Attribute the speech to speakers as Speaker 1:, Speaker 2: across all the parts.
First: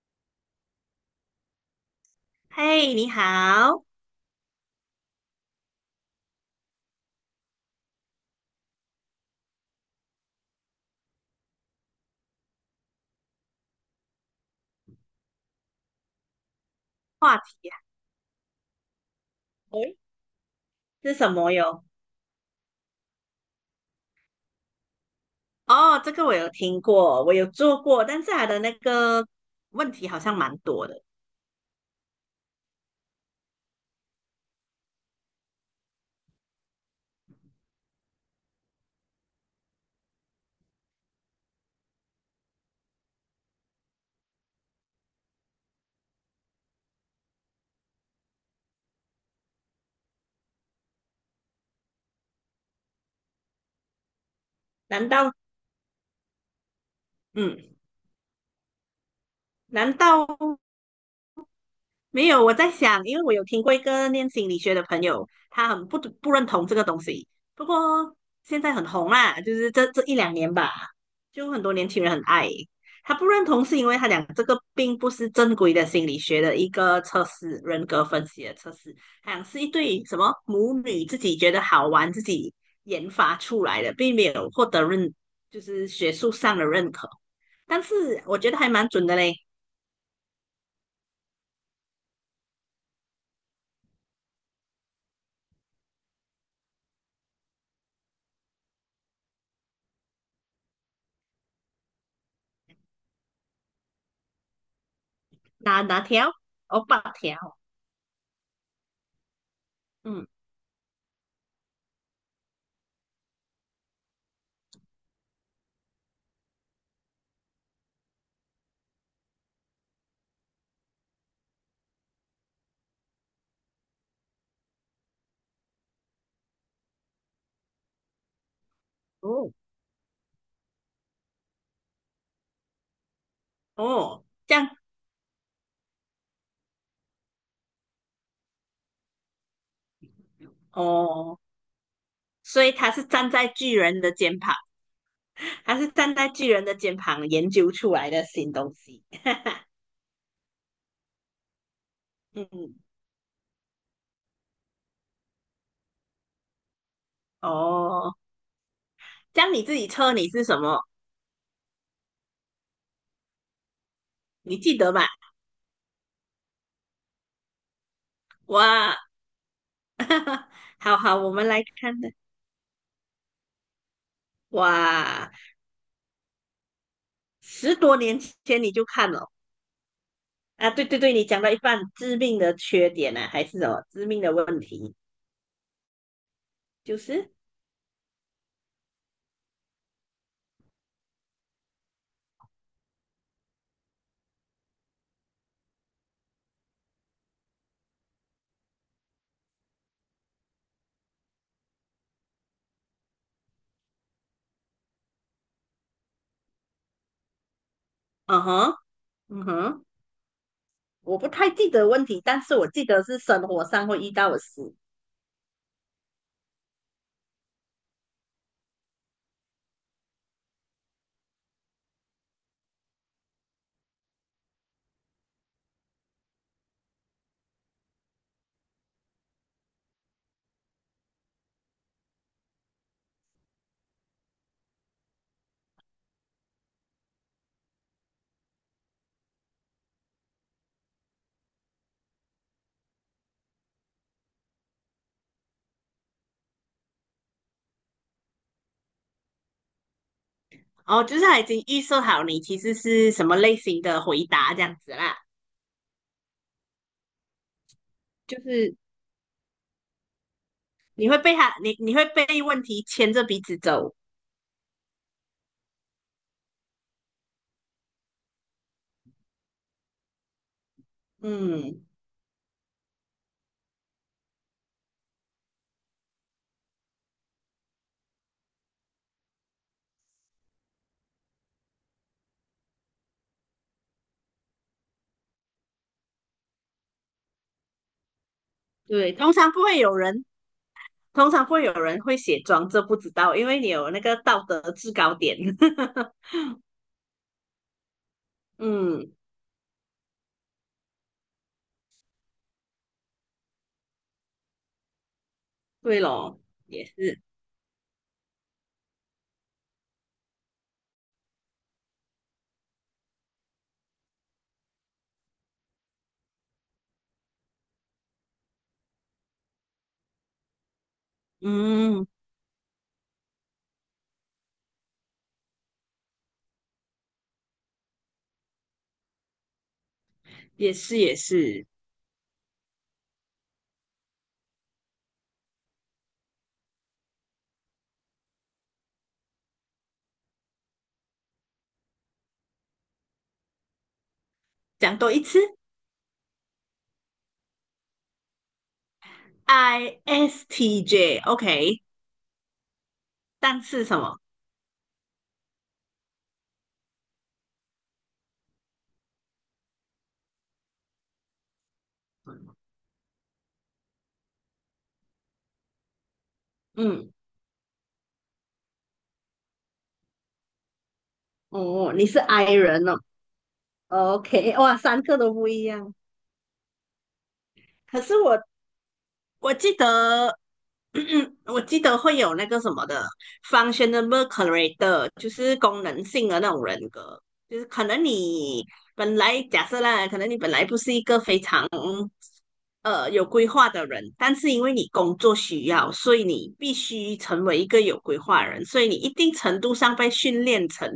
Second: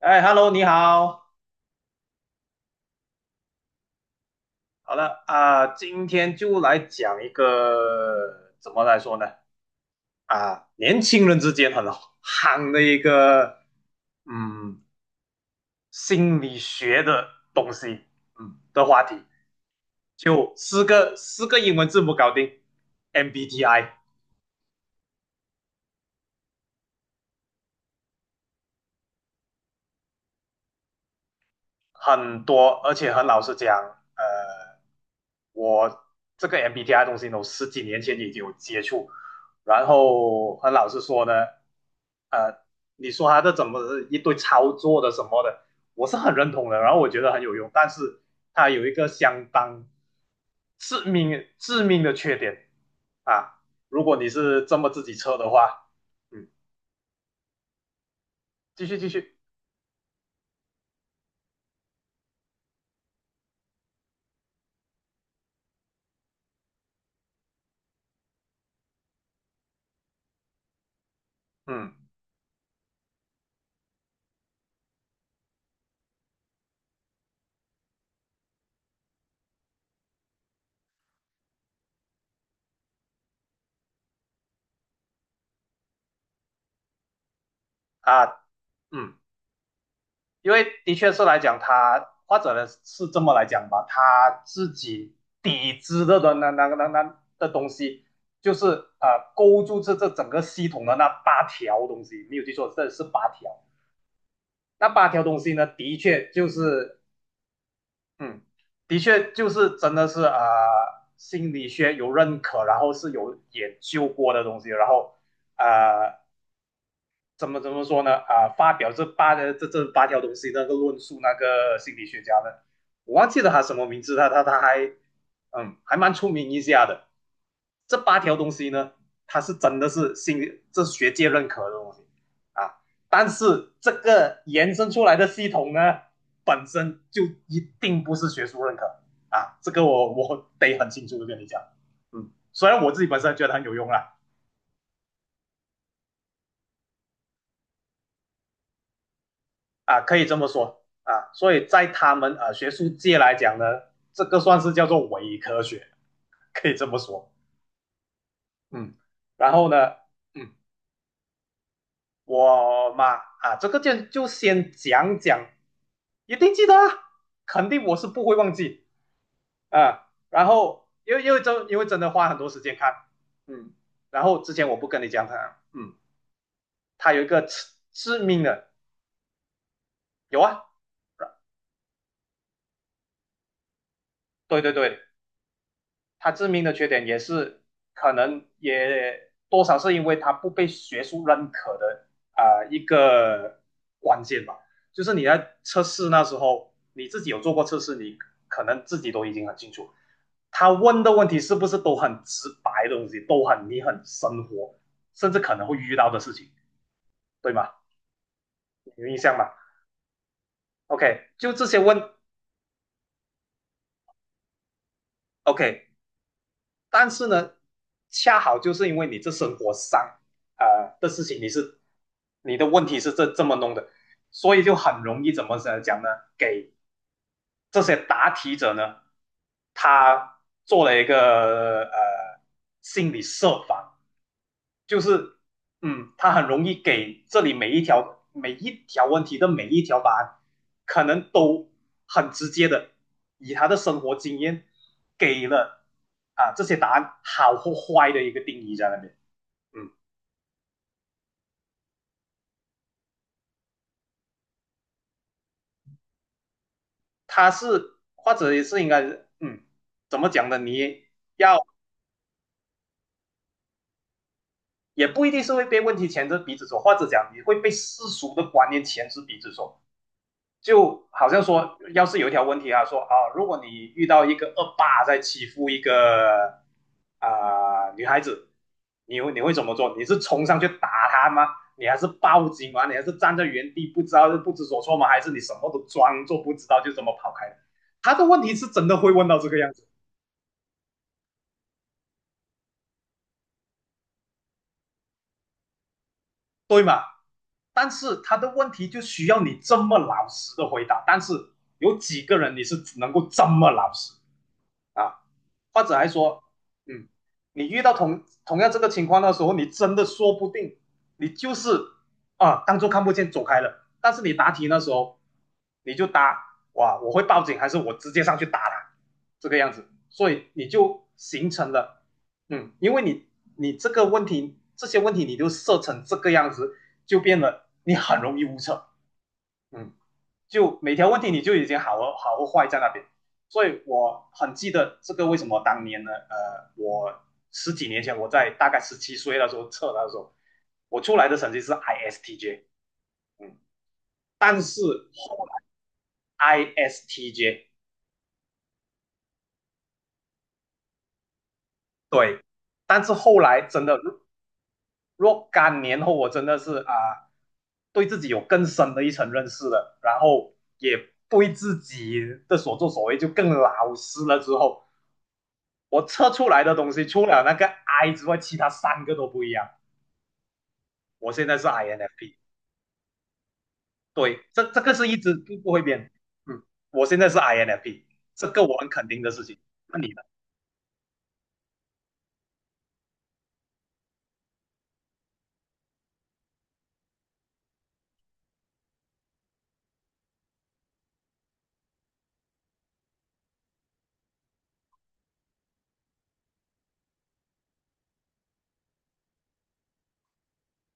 Speaker 1: 哎，Hello，你好。
Speaker 2: 嘿，你好，
Speaker 1: 好了啊，今天就来讲一个怎么来说呢？啊，年轻人之间很夯的一个嗯心理学的
Speaker 2: 话题
Speaker 1: 东
Speaker 2: 啊，
Speaker 1: 西，的话题，
Speaker 2: 诶，
Speaker 1: 就四
Speaker 2: 是
Speaker 1: 个
Speaker 2: 什
Speaker 1: 四
Speaker 2: 么
Speaker 1: 个英
Speaker 2: 哟？
Speaker 1: 文字母搞定，MBTI。
Speaker 2: 哦，这个我有听过，我有做过，但是它的那个问题好像蛮多的。
Speaker 1: 很多，而且很老实讲，呃，我这个 MBTI 东西呢，我十几年前已经有接触，然后很老实说呢，呃，你说它这怎么是一堆操作的什么的，我是很认同的，然后我觉得很有用，但是它有一个相当致命的缺点啊，如果你是这么自
Speaker 2: 难
Speaker 1: 己
Speaker 2: 道，
Speaker 1: 测的话，嗯，
Speaker 2: 嗯，
Speaker 1: 继续继续，
Speaker 2: 难道没有，我在想，因为我有听过一个念心理学的朋友，他很不认同这个东西。不过现在很红啦，就是这一两年吧，就很多年
Speaker 1: 嗯
Speaker 2: 轻人很爱。他不认同是因为他讲这个并不是正规的心理学的一个测试，人格分析的测试，好像是一对什么母女自己觉得好玩，自己研发出来的，并没有获得认，就是学术上的认可。但是我
Speaker 1: 啊，
Speaker 2: 觉得还蛮准
Speaker 1: 嗯。
Speaker 2: 的嘞，
Speaker 1: 因为的确是来讲，他或者呢是这么来讲吧，他自己底制的那的东西，就是勾住这整个系统的那八条东西，没有记错，这是八条。那八条东西呢，
Speaker 2: 哪哪条？哦，八条，
Speaker 1: 嗯，的确就是真的是
Speaker 2: 嗯。
Speaker 1: 心理学有认可，然后是有研究过的东西，然后呃怎么说呢？啊，发表这八条东西，那个论述那个心理学家呢，我忘记了他什么名字，他还还蛮出名一下的。这八条东西呢，他
Speaker 2: 哦
Speaker 1: 是真的是这是学界认可的东西啊，但是这
Speaker 2: 哦，
Speaker 1: 个
Speaker 2: 这样
Speaker 1: 延伸出来的系统呢，本身就一定不是学术认可啊，这个我得很清楚的跟
Speaker 2: 哦，
Speaker 1: 你讲，嗯，
Speaker 2: 所
Speaker 1: 虽
Speaker 2: 以
Speaker 1: 然我
Speaker 2: 他
Speaker 1: 自
Speaker 2: 是
Speaker 1: 己本
Speaker 2: 站
Speaker 1: 身觉
Speaker 2: 在
Speaker 1: 得很有
Speaker 2: 巨
Speaker 1: 用
Speaker 2: 人的
Speaker 1: 啦。
Speaker 2: 肩膀，他是站在巨人的肩膀研究出来的新东西。
Speaker 1: 啊，可以这么说啊。所以在他们学
Speaker 2: 嗯，
Speaker 1: 术界来讲呢，这个算是叫做伪科学，可以这么说。
Speaker 2: 哦，
Speaker 1: 嗯，
Speaker 2: 这
Speaker 1: 然
Speaker 2: 样你
Speaker 1: 后
Speaker 2: 自
Speaker 1: 呢，
Speaker 2: 己测你是
Speaker 1: 嗯，
Speaker 2: 什么？
Speaker 1: 我嘛啊，这个就
Speaker 2: 你
Speaker 1: 先
Speaker 2: 记得吧？
Speaker 1: 讲讲，一定记得啊，肯定我是不会忘
Speaker 2: 哇，
Speaker 1: 记啊。然 后
Speaker 2: 好
Speaker 1: 因
Speaker 2: 好，
Speaker 1: 为
Speaker 2: 我
Speaker 1: 因为
Speaker 2: 们来
Speaker 1: 真因为真
Speaker 2: 看
Speaker 1: 的
Speaker 2: 的。
Speaker 1: 花很多时间看，嗯，然后之前我不跟你讲
Speaker 2: 哇，
Speaker 1: 他，他有一个致
Speaker 2: 十多年
Speaker 1: 致命
Speaker 2: 前
Speaker 1: 的
Speaker 2: 你就看了
Speaker 1: 有啊，
Speaker 2: 啊？对对对，你讲到一半，致命的缺点呢、啊，还是什么致命的
Speaker 1: 对
Speaker 2: 问
Speaker 1: 对
Speaker 2: 题？
Speaker 1: 对。他致命的缺
Speaker 2: 就
Speaker 1: 点也
Speaker 2: 是，
Speaker 1: 是可能也多少是因为他不被学术认可的啊，一个关键吧。就是你在测试那时候，你自己有做过测试，你可能自己都已经很清楚，他问的问题是不是都很直白的东西，都很你很生活，甚至可能会遇到的事情，对吗？
Speaker 2: 嗯哼，
Speaker 1: 有印象吗
Speaker 2: 嗯哼。我不
Speaker 1: ？OK，就
Speaker 2: 太
Speaker 1: 这
Speaker 2: 记
Speaker 1: 些
Speaker 2: 得
Speaker 1: 问
Speaker 2: 问题，但是我记得是生活上会遇到的事。
Speaker 1: OK，但是呢，恰好就是因为你这生活上的事情，你的问题是这么弄的，所以就很容易怎么讲呢？给这些答题者呢，他做了一个心理设防，就是他很容易给这里每一条每一条问题的每一条答案，可能都很直接的以他的生活经验给了啊这些答案好或坏的一个定义在那边。嗯，
Speaker 2: 哦，就是他已经预设好你其实是什么类型的回答这样子啦，
Speaker 1: 他是或
Speaker 2: 就
Speaker 1: 者也
Speaker 2: 是
Speaker 1: 是应该嗯怎么讲呢？
Speaker 2: 你会被他，
Speaker 1: 要
Speaker 2: 你会被问题牵着鼻子走。
Speaker 1: 也不一定是会被问题牵着鼻子走，或者讲你会被世俗的观念牵着鼻子走。就好像说，
Speaker 2: 嗯，
Speaker 1: 要是有一条问题啊，说啊，如果你遇到一个恶霸在欺负一个啊、女孩子，你会怎么做？你是冲上去打他吗？你还是报警吗？你还是站在原地不知所措吗？还是你什么都装作不知道就这么跑开了。他的问题是真的会
Speaker 2: 对，
Speaker 1: 问
Speaker 2: 通
Speaker 1: 到这
Speaker 2: 常
Speaker 1: 个
Speaker 2: 不
Speaker 1: 样
Speaker 2: 会
Speaker 1: 子，
Speaker 2: 有人，通常不会有人会写装这不知道，因为你有那个道德制高点。
Speaker 1: 但是他的问题就
Speaker 2: 嗯，
Speaker 1: 需要你这么老实的回答。但是有几个人你是能够这么老实啊？或者
Speaker 2: 对
Speaker 1: 还
Speaker 2: 咯，
Speaker 1: 说，
Speaker 2: 也
Speaker 1: 嗯，
Speaker 2: 是，
Speaker 1: 你遇到同样这个情况的时候，你真的说不定你就是啊，当做看不见走开了。但是你答题那时候，你就答哇，我会报警还是我直接上去打他，这个样子，所以你就形成了，
Speaker 2: 嗯，
Speaker 1: 因为你这个问题这些问题你就设成这个样子，就变得你很容易误测，嗯。
Speaker 2: 也
Speaker 1: 就每
Speaker 2: 是
Speaker 1: 条
Speaker 2: 也
Speaker 1: 问题你就
Speaker 2: 是，
Speaker 1: 已经好和坏在那边。所以我很记得这个为什么当年呢？我十几年前我在大概17岁的时候测的时候，我出来的成绩是 ISTJ，嗯，但是
Speaker 2: 讲多一次
Speaker 1: 后 ISTJ
Speaker 2: ，ISTJ，OK，
Speaker 1: 对，但是后
Speaker 2: 但
Speaker 1: 来真
Speaker 2: 是什
Speaker 1: 的
Speaker 2: 么？
Speaker 1: 若干年后，我真的是对自己有更深的一层认识了，然后也对自己的所作所为就更老实了之后，我测出来的东西，
Speaker 2: 嗯。
Speaker 1: 除了那个 I 之外，其他三个都不一样。我现在是
Speaker 2: 哦，你是
Speaker 1: INFP，
Speaker 2: I 人哦
Speaker 1: 对，
Speaker 2: ，OK，
Speaker 1: 这
Speaker 2: 哇，
Speaker 1: 这个
Speaker 2: 三
Speaker 1: 是一
Speaker 2: 个都
Speaker 1: 直
Speaker 2: 不
Speaker 1: 不
Speaker 2: 一
Speaker 1: 不会
Speaker 2: 样，
Speaker 1: 变。嗯，我现在是
Speaker 2: 可
Speaker 1: INFP，
Speaker 2: 是我
Speaker 1: 这个我很肯定的事
Speaker 2: 我
Speaker 1: 情。
Speaker 2: 记
Speaker 1: 那你呢？
Speaker 2: 得，我记得会有那个什么的 functional character，就是功能性的那种人格，就是可能你本来假设啦，可能你本来不是一个非常有规划的人，但是因为你工作需要，所以你必须成为一个有规划的人，所以你一定程度上被训练成。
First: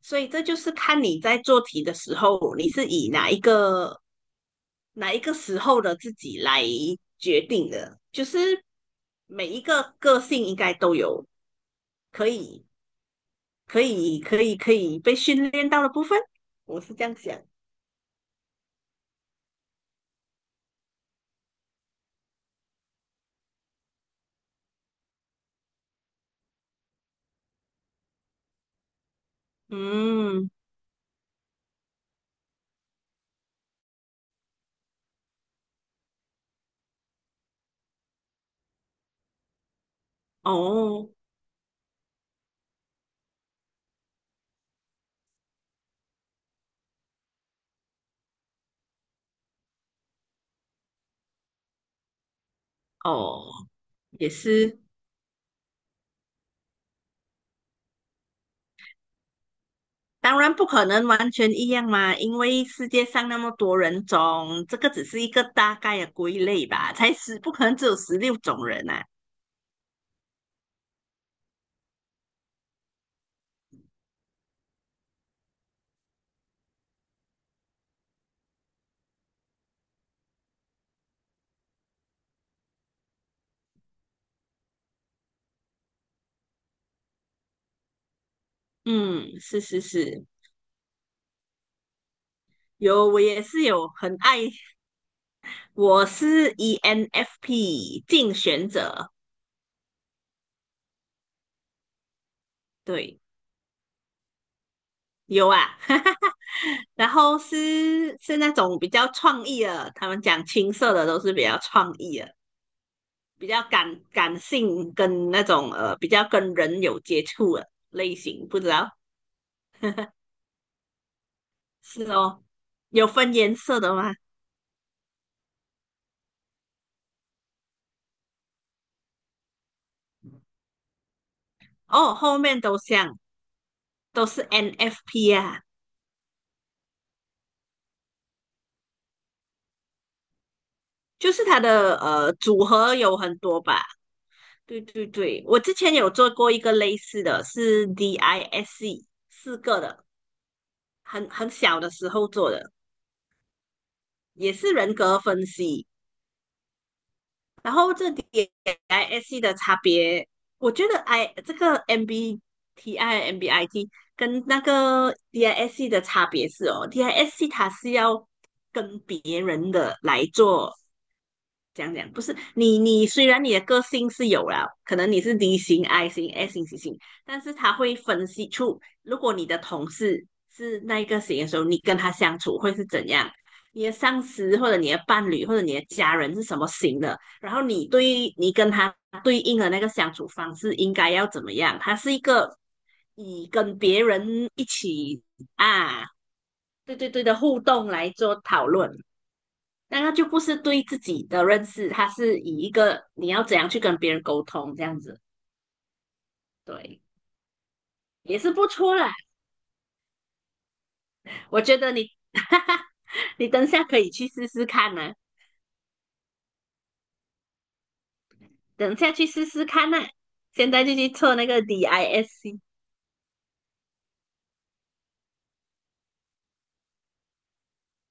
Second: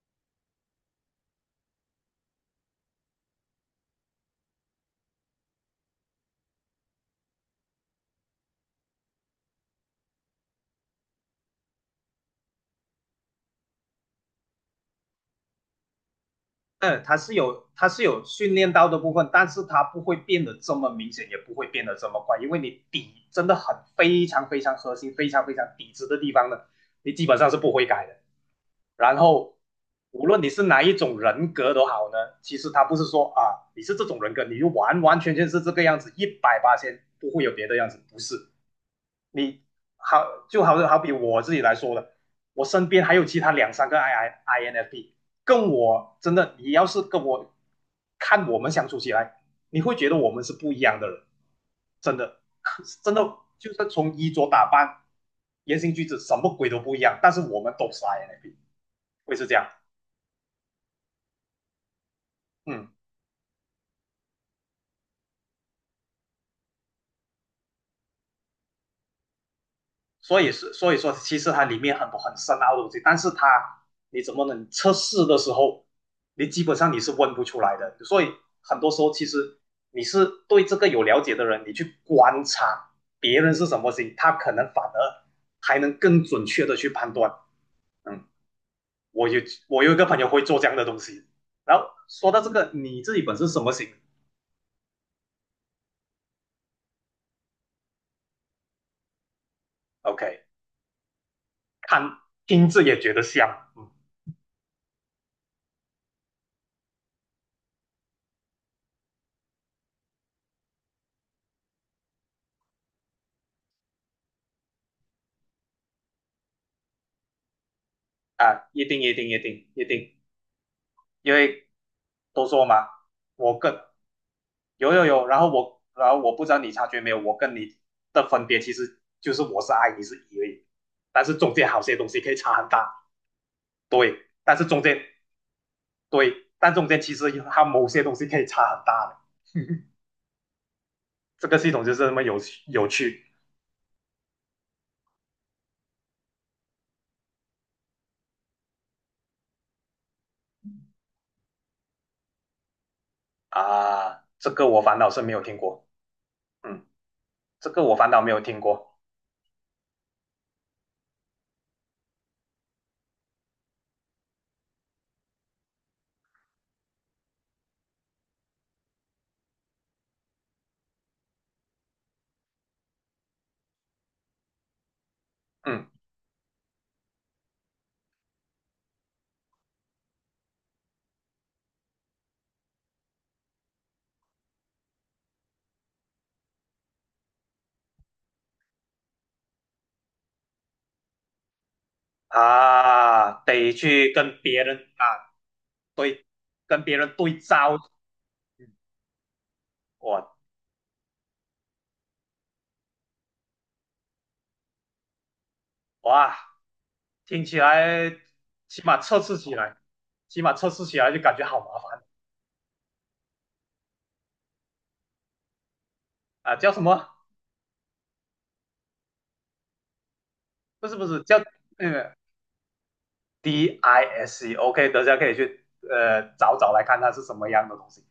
Speaker 2: 所以这就是看你在做题的时候，你是以哪一个时候的自己来决定的。就是每一个个性应该都有可以可以被训练到的部分，我是
Speaker 1: 嗯，
Speaker 2: 这样
Speaker 1: 它是
Speaker 2: 想。
Speaker 1: 有它是有训练到的部分，但是它不会变得这么明显，也不会变得这么快，因为你底真的很非常非常核心、非常非常底子的地方呢，你基本上是不会改的。然后，无论你
Speaker 2: 嗯，
Speaker 1: 是哪一种人格都好呢，其实它不是说啊，你是这种人格，你就完完全全是这个样子，一百八千不会有别的样子，不是，你好，就好好
Speaker 2: 哦
Speaker 1: 比我自己来说的，我身边还有其他两三个 INFP，跟我真的，你要是跟我看我们相处起来，你会觉得我们是不一样的人，真的，真的
Speaker 2: 哦，
Speaker 1: 就是从
Speaker 2: 也
Speaker 1: 衣着打
Speaker 2: 是。
Speaker 1: 扮、言行举止什么鬼都不一样，但是我们都是 I N F P，会是这样，
Speaker 2: 当然不可能完全一样嘛，因为
Speaker 1: 嗯。
Speaker 2: 世界上那么多人种，这个只是一个大概的归类吧，才十，不可能只有十六种人啊。
Speaker 1: 所以说，其实它里面很多很深奥的东西，但是它你怎么能测试的时候，你基本上是问不出来的。所以很多时候，其实你是对这个有了解的人，你去观察别人是什么心，他可能反而还能更准确的去判断。嗯，我
Speaker 2: 嗯，
Speaker 1: 有
Speaker 2: 是是
Speaker 1: 我有一个朋
Speaker 2: 是，
Speaker 1: 友会做这样的东西。然后说到这个，你
Speaker 2: 有
Speaker 1: 自
Speaker 2: 我
Speaker 1: 己本
Speaker 2: 也
Speaker 1: 身什
Speaker 2: 是
Speaker 1: 么
Speaker 2: 有
Speaker 1: 型
Speaker 2: 很爱，我是 ENFP 竞选者，
Speaker 1: ？OK，看听字也觉得
Speaker 2: 对，
Speaker 1: 像，嗯
Speaker 2: 有啊，哈哈哈。然后是那种比较创意的，他们讲青色的都是比较创意的，比较感性跟那种比较跟人有接触的类型，不
Speaker 1: 啊，
Speaker 2: 知
Speaker 1: 一
Speaker 2: 道
Speaker 1: 定一定一定一定因为
Speaker 2: 是哦，
Speaker 1: 都说嘛，
Speaker 2: 有分颜
Speaker 1: 我跟
Speaker 2: 色的吗？
Speaker 1: 有有有，然后我不知道你察觉没有，我跟你的分别其实就是我是 I，你是 E 而已，但是中间好些东
Speaker 2: 哦，
Speaker 1: 西可以
Speaker 2: 后
Speaker 1: 差
Speaker 2: 面
Speaker 1: 很
Speaker 2: 都
Speaker 1: 大，
Speaker 2: 像
Speaker 1: 对，
Speaker 2: 都是 NFP 啊，
Speaker 1: 但中间其实它某些东西可以差很大的，
Speaker 2: 就是
Speaker 1: 这个
Speaker 2: 它
Speaker 1: 系统就
Speaker 2: 的
Speaker 1: 是那么有
Speaker 2: 组
Speaker 1: 趣有
Speaker 2: 合有
Speaker 1: 趣
Speaker 2: 很多吧。对对对，我之前有做过一个类似的，是 DISC 四个的，很小的时候做的，
Speaker 1: 啊，这
Speaker 2: 也
Speaker 1: 个
Speaker 2: 是
Speaker 1: 我
Speaker 2: 人
Speaker 1: 反倒
Speaker 2: 格
Speaker 1: 是没有
Speaker 2: 分
Speaker 1: 听过，
Speaker 2: 析。
Speaker 1: 嗯，这
Speaker 2: 然
Speaker 1: 个
Speaker 2: 后
Speaker 1: 我反
Speaker 2: 这
Speaker 1: 倒
Speaker 2: 点
Speaker 1: 没有听过，
Speaker 2: i s C 的差别，我觉得 I 这个 MBTI、MBIT 跟那个 DISC 的差别是哦，DISC 它是要跟别人的来做。讲讲不是你，你虽然你的个性是有了，可能你是 D 型、
Speaker 1: 嗯
Speaker 2: I 型、S 型、C 型，但是他会分析出，如果你的同事是那一个型的时候，你跟他相处会是怎样，你的上司或者你的伴侣或者你的家人是什么型的，然后你对你跟他对应的那个相处方式应该要怎么样？它是一个
Speaker 1: 啊，
Speaker 2: 以
Speaker 1: 得
Speaker 2: 跟别
Speaker 1: 去跟
Speaker 2: 人
Speaker 1: 别
Speaker 2: 一
Speaker 1: 人
Speaker 2: 起
Speaker 1: 啊，
Speaker 2: 啊，
Speaker 1: 对，跟
Speaker 2: 对
Speaker 1: 别
Speaker 2: 对
Speaker 1: 人
Speaker 2: 对的
Speaker 1: 对
Speaker 2: 互
Speaker 1: 照。
Speaker 2: 动来做讨论，那它就
Speaker 1: 哇
Speaker 2: 不是对自己的认识，它是以一个你要怎样去跟别人沟通这样子，
Speaker 1: 哇，
Speaker 2: 对，
Speaker 1: 听起来
Speaker 2: 也是不
Speaker 1: 起
Speaker 2: 错
Speaker 1: 码
Speaker 2: 啦。
Speaker 1: 测试起来，起码测试起来就感觉好
Speaker 2: 我觉
Speaker 1: 麻
Speaker 2: 得
Speaker 1: 烦
Speaker 2: 你，哈哈，你等下可以去试试看呢、
Speaker 1: 啊！叫什么？
Speaker 2: 等下去试试看呢、现在
Speaker 1: 不
Speaker 2: 就
Speaker 1: 是不
Speaker 2: 去
Speaker 1: 是
Speaker 2: 测
Speaker 1: 叫
Speaker 2: 那个
Speaker 1: 那个
Speaker 2: DISC，
Speaker 1: DISC，OK，等下可以去找找来看它是什么样的东西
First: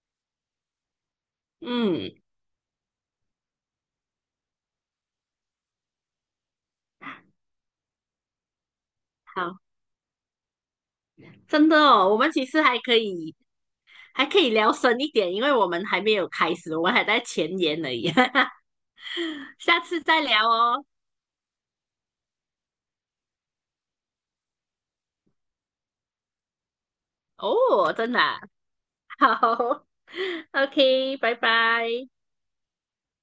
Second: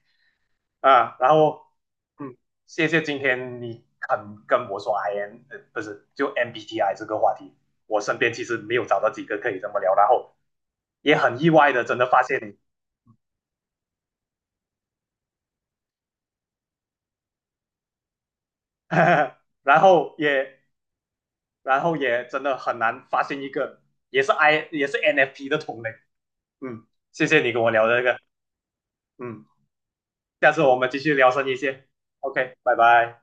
Speaker 1: 啊。然后
Speaker 2: 嗯，
Speaker 1: 嗯，谢谢今天你肯跟我说 IN，不是就 MBTI 这个话题，我身边其实没有找到几个可
Speaker 2: 好。
Speaker 1: 以这么聊，然后也很意
Speaker 2: 真
Speaker 1: 外
Speaker 2: 的
Speaker 1: 的真的
Speaker 2: 哦，我
Speaker 1: 发
Speaker 2: 们
Speaker 1: 现
Speaker 2: 其
Speaker 1: 你，
Speaker 2: 实还可以聊深一点，因为我们还没有开始，我们还在前言而已，下
Speaker 1: 然
Speaker 2: 次
Speaker 1: 后
Speaker 2: 再聊
Speaker 1: 也
Speaker 2: 哦。
Speaker 1: 然后也真的很难发现一个也是 I 也是 NFP 的同类。嗯，谢谢你跟我聊
Speaker 2: 哦，
Speaker 1: 这
Speaker 2: 真
Speaker 1: 个。
Speaker 2: 的啊
Speaker 1: 嗯，
Speaker 2: 好
Speaker 1: 下次我们继续
Speaker 2: ，OK，
Speaker 1: 聊
Speaker 2: 拜
Speaker 1: 深一些。
Speaker 2: 拜。
Speaker 1: OK，拜拜。